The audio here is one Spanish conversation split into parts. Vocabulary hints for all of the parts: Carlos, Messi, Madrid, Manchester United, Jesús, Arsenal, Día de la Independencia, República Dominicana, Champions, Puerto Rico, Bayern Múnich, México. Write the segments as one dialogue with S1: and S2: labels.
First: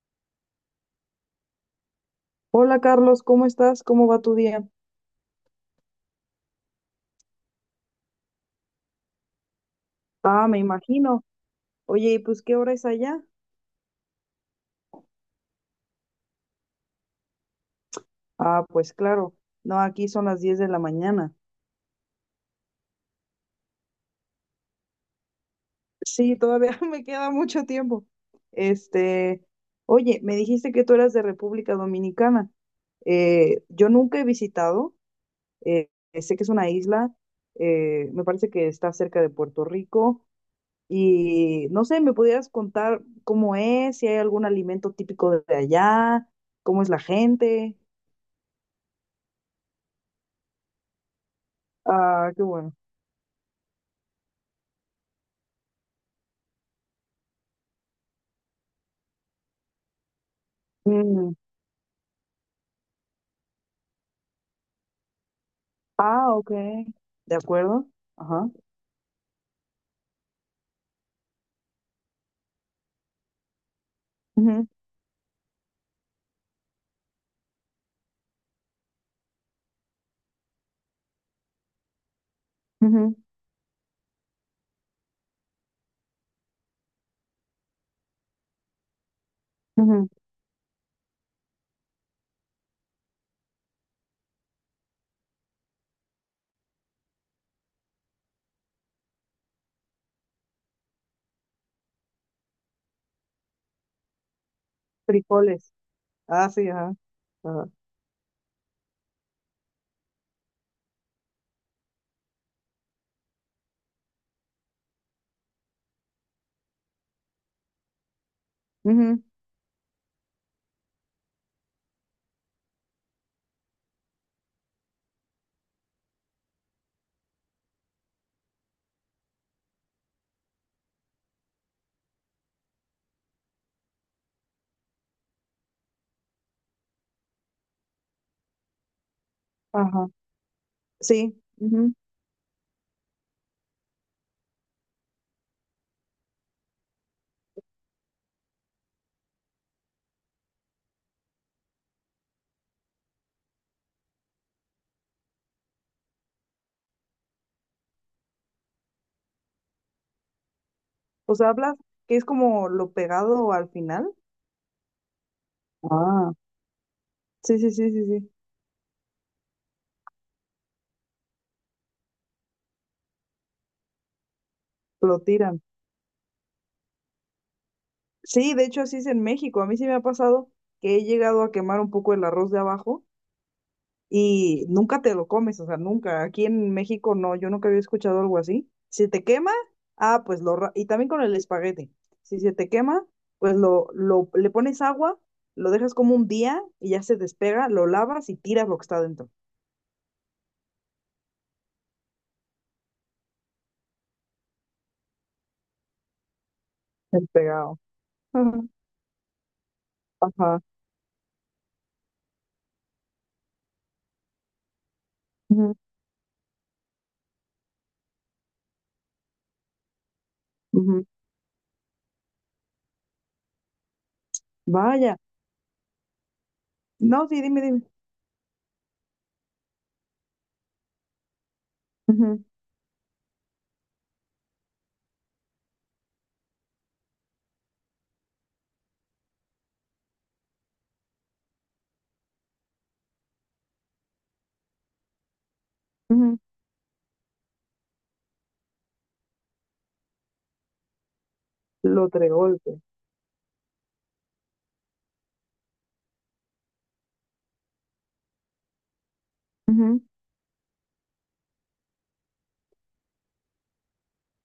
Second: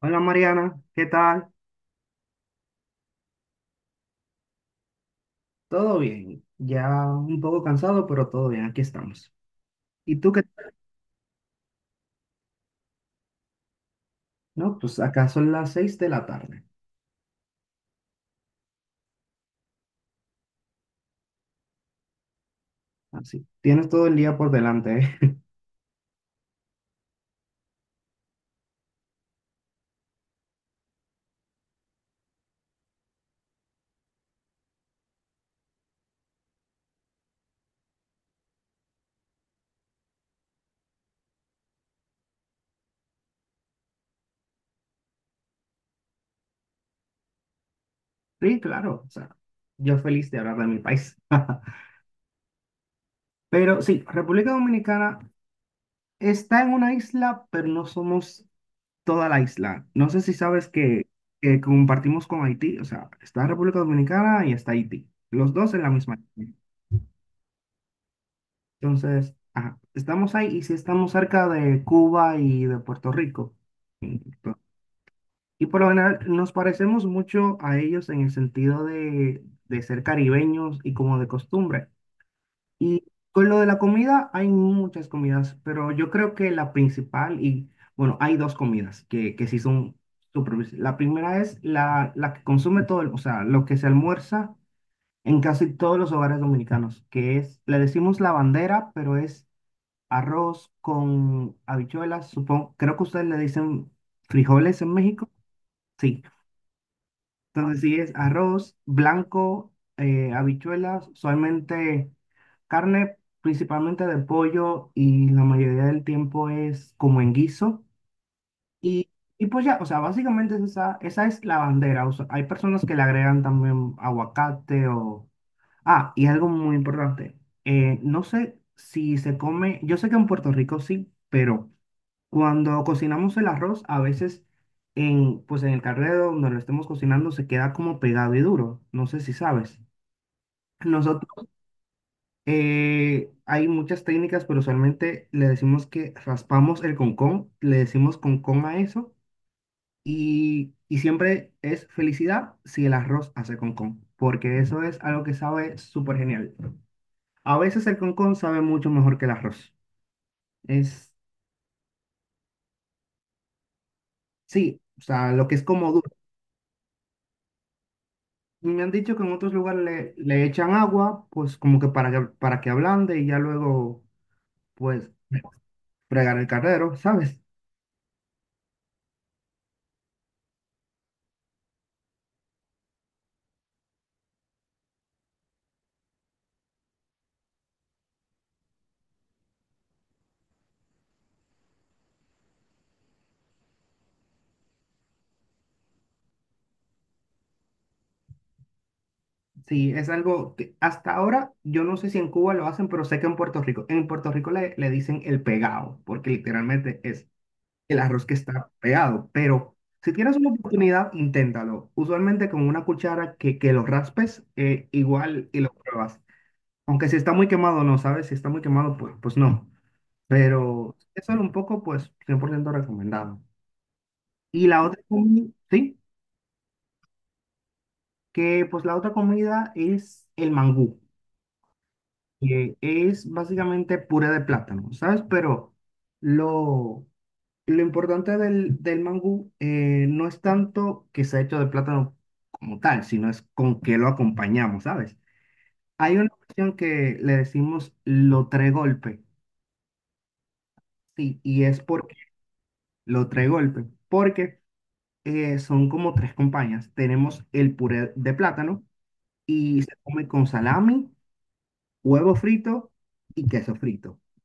S1: Hola Mariana, ¿qué tal?
S2: Hola Carlos, ¿cómo estás? ¿Cómo va tu día?
S1: ¿Todo bien? Ya un poco cansado, pero todo bien, aquí estamos. ¿Y tú qué
S2: Ah, me
S1: tal?
S2: imagino. Oye, ¿y pues qué hora es allá?
S1: No, pues acá son las 6 de la tarde.
S2: Ah, pues claro. No, aquí son las 10 de la mañana.
S1: Así. Tienes todo el día por delante, ¿eh?
S2: Sí, todavía me queda mucho tiempo. Este, oye, me dijiste que tú eras de República Dominicana. Yo nunca he visitado, eh, sé que es una isla, me parece que está cerca de Puerto Rico y no sé, ¿me pudieras contar cómo es, si hay algún alimento típico de allá, cómo es la gente?
S1: Sí, claro. O sea, yo feliz de hablar de mi país.
S2: Ah, qué bueno.
S1: Pero sí, República Dominicana está en una isla, pero no somos toda la isla. No sé si sabes que,
S2: Mm.
S1: que compartimos con Haití. O sea, está República Dominicana y está Haití. Los dos en la misma
S2: Ah, ok.
S1: isla.
S2: De acuerdo. Ajá.
S1: Entonces, ajá, estamos ahí y si estamos cerca de Cuba y de Puerto Rico. Ento-
S2: Ujú,
S1: Y por lo general nos parecemos mucho a ellos en el sentido de ser caribeños y como de costumbre. Y
S2: ujú,
S1: con lo de la comida, hay muchas comidas, pero yo creo que la principal, y bueno, hay dos comidas que sí son
S2: ujú.
S1: súper. La primera es la que consume todo, o sea, lo que se almuerza en casi todos los hogares dominicanos, que es, le decimos la bandera, pero es arroz con habichuelas, supongo. Creo que ustedes le dicen frijoles en México.
S2: Frijoles.
S1: Sí.
S2: Ah, sí, ajá. Ajá.
S1: Entonces sí es arroz blanco, habichuelas, usualmente carne principalmente de pollo y la mayoría del tiempo es como en guiso. Y,
S2: Ujú,
S1: y pues ya, o sea, básicamente es esa, esa es la bandera. O sea, hay personas que le agregan también aguacate o... Ah, y algo muy importante. No sé si se come, yo sé que en Puerto Rico sí, pero... Cuando cocinamos el arroz, a veces pues en el carrero donde lo estemos cocinando se queda como pegado y duro. No sé si sabes.
S2: ajá. Sí.
S1: Nosotros
S2: Ujú.
S1: hay muchas técnicas, pero usualmente le decimos que raspamos el concón, le decimos concón a eso y siempre es felicidad si el arroz hace concón, porque eso es algo que sabe súper genial. A veces el concón sabe mucho mejor que el arroz. Es,
S2: O sea, hablas que es como lo pegado al final.
S1: sí, o sea, lo que es como duro.
S2: Ah, sí, sí, sí, sí, sí.
S1: Me han dicho que en otros lugares le, echan agua, pues como que, para que ablande y ya luego, pues,
S2: Lo tiran.
S1: fregar el carrero, ¿sabes?
S2: Sí, de hecho así es en México. A mí sí me ha pasado que he llegado a quemar un poco el arroz de abajo y nunca te lo comes, o sea, nunca. Aquí en México no, yo nunca había escuchado algo así. Si te quema, ah, pues y también con el espagueti. Si se te quema, pues le pones agua, lo dejas como un día y ya se despega, lo lavas y tiras lo que está dentro.
S1: Sí, es algo que hasta ahora yo no sé si en Cuba lo hacen, pero sé que en Puerto Rico, le dicen el pegado, porque literalmente es
S2: Despegado.
S1: el arroz que
S2: Ujú,
S1: está pegado. Pero si tienes una
S2: ajá.
S1: oportunidad, inténtalo. Usualmente con una cuchara que lo raspes, igual y lo
S2: Ujú,
S1: pruebas. Aunque si está muy quemado, no, ¿sabes? Si está muy quemado, pues no. Pero
S2: ujú.
S1: eso era un poco, pues, 100% recomendado. Y la otra
S2: Vaya.
S1: comida, sí,
S2: No, sí, dime, dime.
S1: que pues la otra comida es el mangú,
S2: Ujú,
S1: que es básicamente puré de plátano, ¿sabes? Pero lo, lo importante del mangú no es tanto que sea hecho de plátano como tal, sino es con qué lo acompañamos, ¿sabes? Hay una
S2: ujú.
S1: cuestión que le decimos lo tres golpe, sí, y es
S2: Lo
S1: porque
S2: tregolpe.
S1: lo tres golpe, porque son como tres compañías. Tenemos el puré de plátano y se come con salami, huevo frito y queso frito. O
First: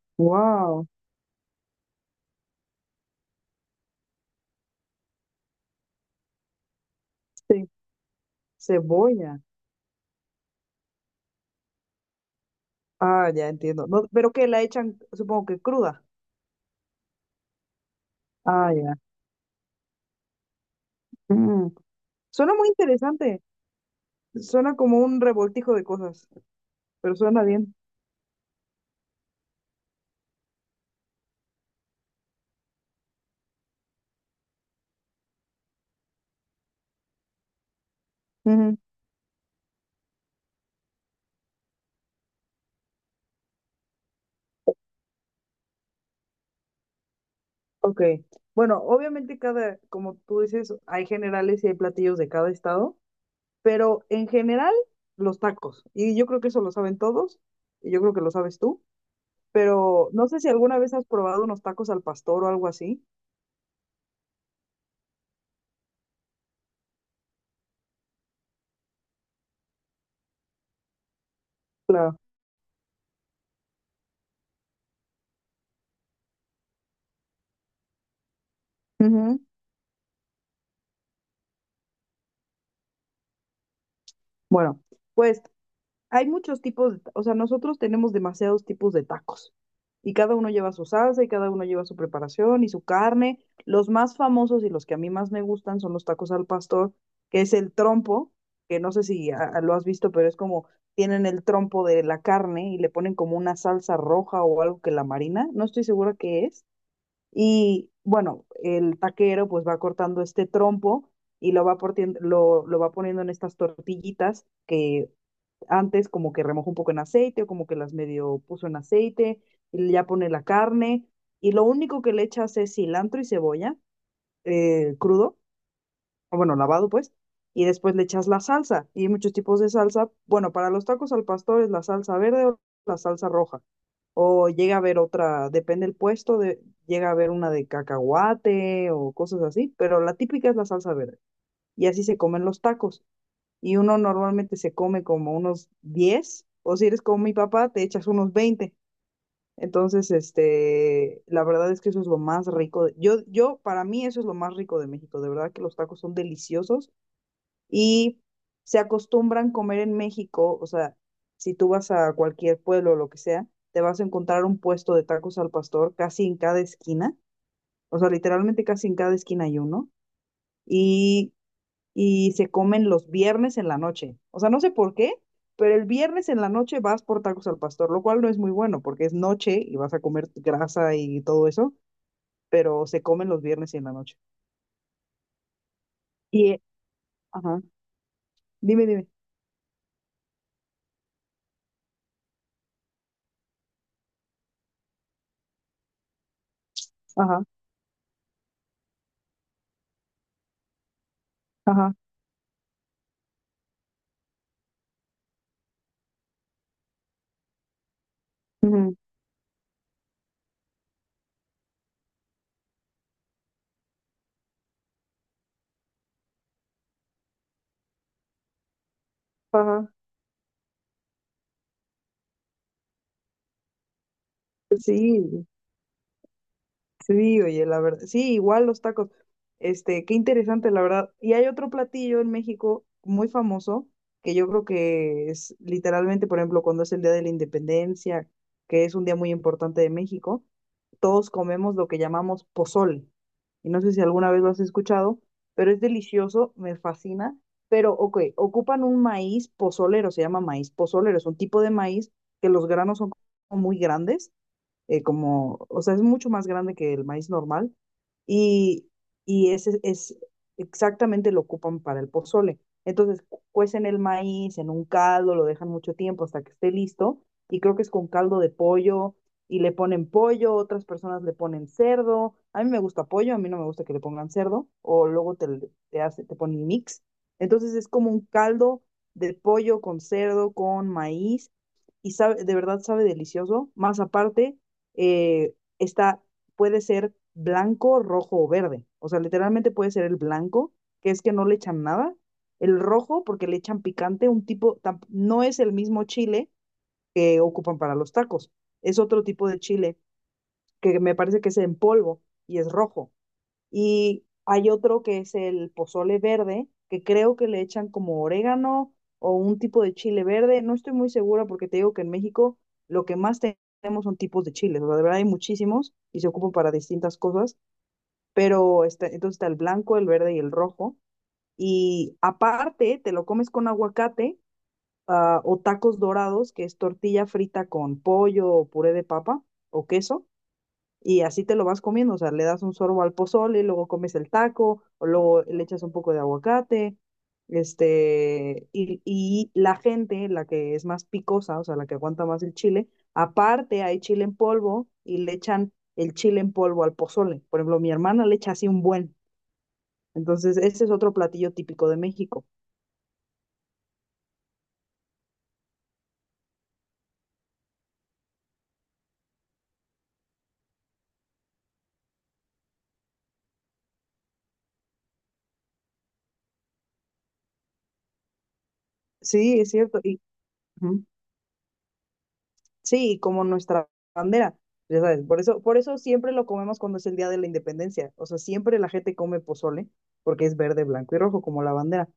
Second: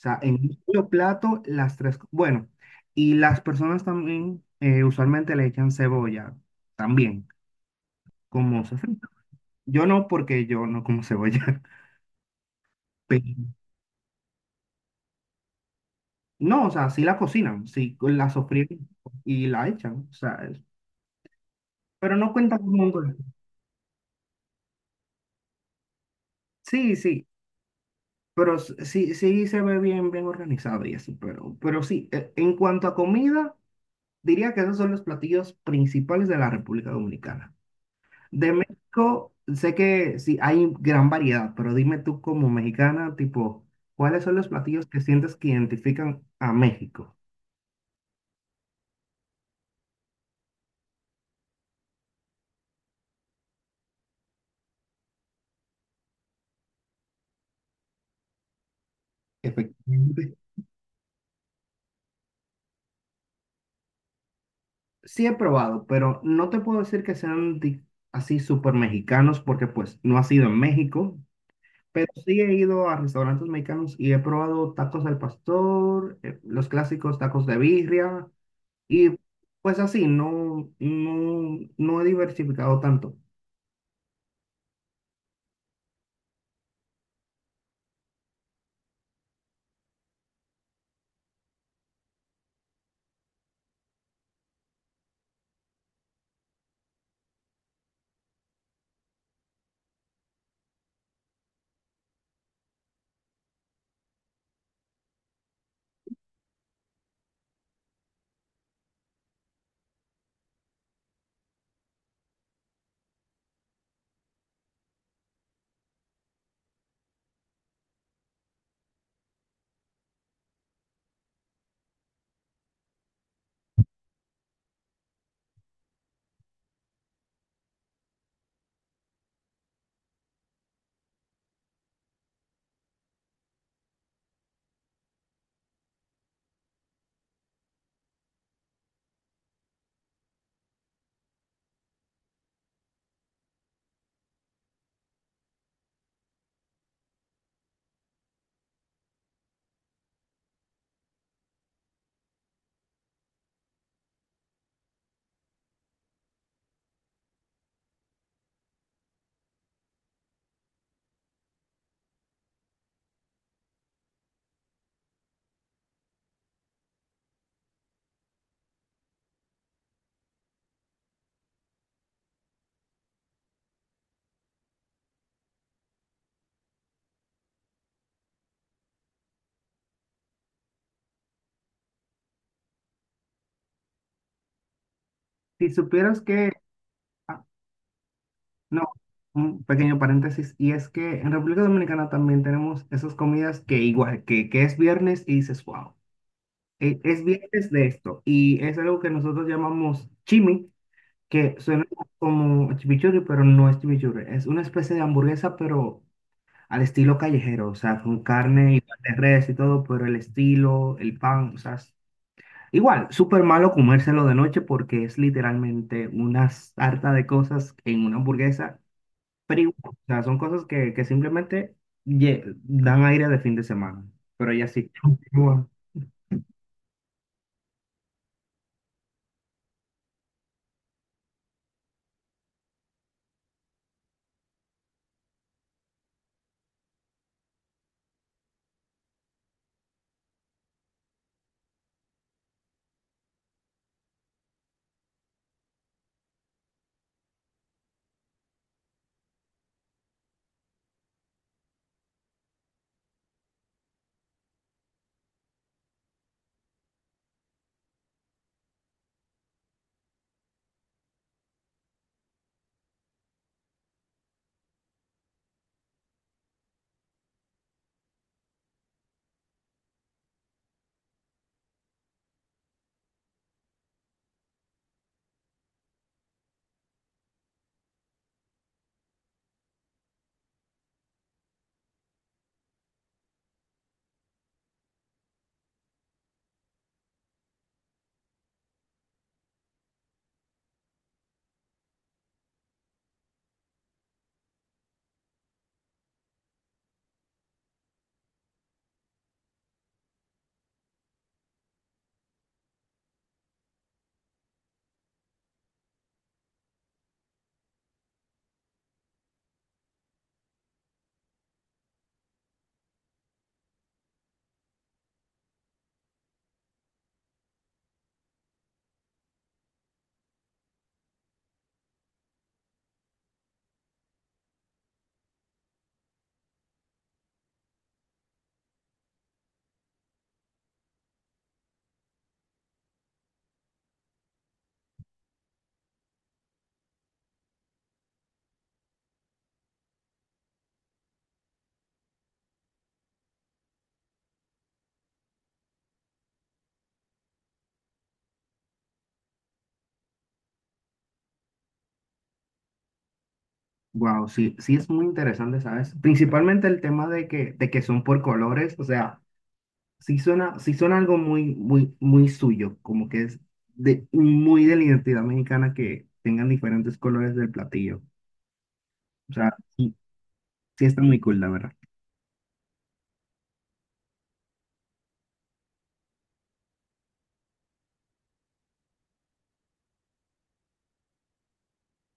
S1: sea, en un solo
S2: Wow.
S1: plato, las tres. Bueno, y las personas también usualmente le echan cebolla también,
S2: Sí.
S1: como sofrito.
S2: Cebolla.
S1: Yo no, porque yo no como cebolla.
S2: Ah, ya
S1: Pero,
S2: entiendo. No, pero que la echan, supongo que cruda.
S1: no, o sea, sí la cocinan, sí la
S2: Ah,
S1: sofríen
S2: ya.
S1: y la echan. O sea,
S2: Mm.
S1: pero no
S2: Suena
S1: cuenta
S2: muy
S1: como un dulce.
S2: interesante. Suena como un revoltijo de cosas,
S1: Sí,
S2: pero
S1: sí.
S2: suena bien.
S1: Pero sí, sí se ve bien, bien organizado y eso, pero sí, en cuanto a comida, diría que esos son los platillos principales de la República Dominicana. De
S2: Ujú.
S1: México, sé que sí hay gran variedad, pero dime tú como mexicana, tipo, ¿cuáles son los platillos que sientes que identifican a México?
S2: Ok. Bueno, obviamente cada, como tú dices, hay generales y hay platillos de cada estado, pero en general los tacos. Y yo creo que eso lo saben todos, y yo creo que lo sabes tú, pero no
S1: Efectivamente.
S2: sé si alguna vez has probado unos tacos al pastor o algo así.
S1: Sí he probado, pero no te puedo decir que sean así súper mexicanos porque pues no ha sido en México, pero
S2: Claro.
S1: sí he ido a restaurantes mexicanos y he probado tacos al pastor, los clásicos tacos de birria y
S2: Ujú.
S1: pues así, no, no, no he diversificado tanto.
S2: Bueno. Hay muchos tipos, o sea, nosotros tenemos demasiados tipos de tacos y cada uno lleva su salsa y cada uno lleva su preparación y su carne. Los más famosos y los que a mí más me gustan son los tacos al pastor, que es el trompo, que no sé si lo has visto, pero es como tienen el trompo de la carne y le ponen como una salsa roja o algo que la marina, no estoy segura qué es. Y bueno, el taquero pues va cortando este trompo y lo va poniendo en estas tortillitas que antes como que remojó un poco en aceite o como que las medio puso en aceite y ya pone la carne y lo único que le echas es cilantro y cebolla, crudo, o bueno, lavado pues, y después le echas la salsa y hay muchos tipos de salsa. Bueno, para los tacos al pastor es la salsa verde o la salsa roja o llega a haber otra, depende del puesto, llega a haber una de cacahuate o cosas así, pero la típica es la salsa verde, y así se comen los tacos, y uno normalmente se come como unos 10, o si eres como mi papá, te echas unos 20. Entonces, la verdad es que eso es lo más rico. Para mí eso es lo más rico de México. De verdad que los tacos son deliciosos y se acostumbran comer en México. O sea, si tú vas a cualquier pueblo o lo que sea, te vas a encontrar un puesto de tacos al pastor casi en cada esquina. O sea, literalmente casi en cada esquina hay uno. Y y se comen los viernes en la noche. O sea, no sé por qué, pero el viernes en la noche vas por tacos al pastor, lo cual no es muy bueno porque es noche y vas a comer grasa y todo eso, pero se comen los viernes y en la noche.
S1: Si supieras
S2: Y,
S1: que, ah,
S2: ajá,
S1: no,
S2: dime, dime,
S1: un pequeño paréntesis, y es que en República Dominicana también tenemos esas comidas que igual, que es viernes y dices, wow, es
S2: ajá,
S1: viernes de esto. Y es algo que nosotros llamamos chimi, que suena
S2: ajá,
S1: como chimichurri, pero no es chimichurri, es una especie de hamburguesa, pero al estilo callejero, o sea, con carne y
S2: ujú,
S1: pan de res y todo, pero el estilo, el pan, o sea, igual, súper malo comérselo de noche porque es literalmente una sarta de cosas en una hamburguesa, pero igual,
S2: ajá,
S1: o sea, son cosas que simplemente dan aire de fin de semana, pero ya sí.
S2: sí. Sí, oye, la verdad, sí, igual los tacos. Qué interesante, la verdad. Y hay otro platillo en México muy famoso que yo creo que es literalmente, por ejemplo, cuando es el Día de la Independencia, que es un día muy importante de México, todos comemos lo que llamamos pozol. Y no sé si alguna vez lo has escuchado, pero es delicioso, me fascina. Pero, ok, ocupan un maíz pozolero, se llama maíz pozolero, es un tipo de maíz que los granos son como muy grandes, como, o sea, es mucho más grande que el maíz normal, y, y, ese es exactamente lo ocupan para el pozole. Entonces, cuecen el maíz en un caldo, lo dejan mucho tiempo hasta que esté listo y creo que es con caldo de pollo y le ponen pollo, otras personas le ponen cerdo. A mí me gusta pollo, a mí no me gusta que le pongan cerdo o luego te hace, te ponen mix. Entonces, es como un caldo de pollo con cerdo, con maíz y sabe, de verdad sabe delicioso. Más aparte, eh, está, puede ser blanco, rojo o verde. O sea, literalmente puede ser el blanco, que es que no le echan nada. El rojo, porque le echan picante, un tipo, no es el mismo chile que ocupan para los tacos. Es otro tipo de chile que me parece que es en polvo y es rojo. Y hay otro que es el pozole verde, que creo que le echan como orégano o un tipo de chile verde. No estoy muy segura porque te digo que en México lo que más tenemos son tipos de chiles. O sea, de verdad hay muchísimos y se ocupan para distintas cosas. Pero entonces está el blanco, el verde y el rojo. Y aparte te lo comes con aguacate, o tacos dorados, que es tortilla frita con pollo o puré de papa o queso. Y así te lo vas comiendo, o sea, le das un sorbo al pozole, luego comes el taco, o luego le echas un poco de aguacate, y la gente, la que es más picosa, o sea, la que aguanta más el chile, aparte hay chile en polvo y le echan el chile en polvo al pozole. Por ejemplo, mi hermana le echa así un buen. Entonces, ese es otro platillo típico de México.
S1: Wow, sí, sí es muy interesante, ¿sabes? Principalmente el tema de que, son por colores, o sea, sí suena algo muy, muy, muy suyo, como que es muy de la identidad mexicana que tengan diferentes colores del platillo. O sea,
S2: Sí, es
S1: sí,
S2: cierto.
S1: sí está
S2: Ujú.
S1: muy cool, la verdad.
S2: Sí, como nuestra bandera, ya sabes, por eso siempre lo comemos cuando es el Día de la Independencia, o sea, siempre la gente come pozole, porque es verde, blanco y rojo, como la bandera.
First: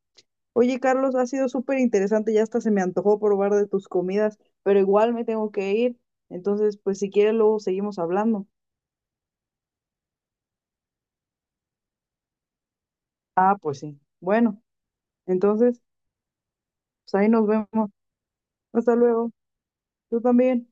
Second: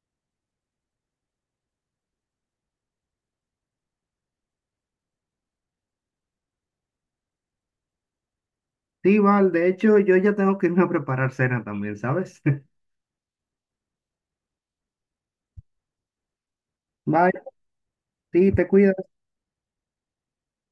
S2: Oye, Carlos, ha sido súper interesante, ya hasta se me antojó probar de tus comidas, pero igual me tengo que ir, entonces, pues si quieres luego seguimos hablando.
S1: Sí, Val, de hecho, yo ya tengo que irme a preparar cena también, ¿sabes?
S2: Ah, pues sí, bueno, entonces, pues ahí
S1: Bye,
S2: nos vemos,
S1: sí, te cuidas.
S2: hasta luego, tú también.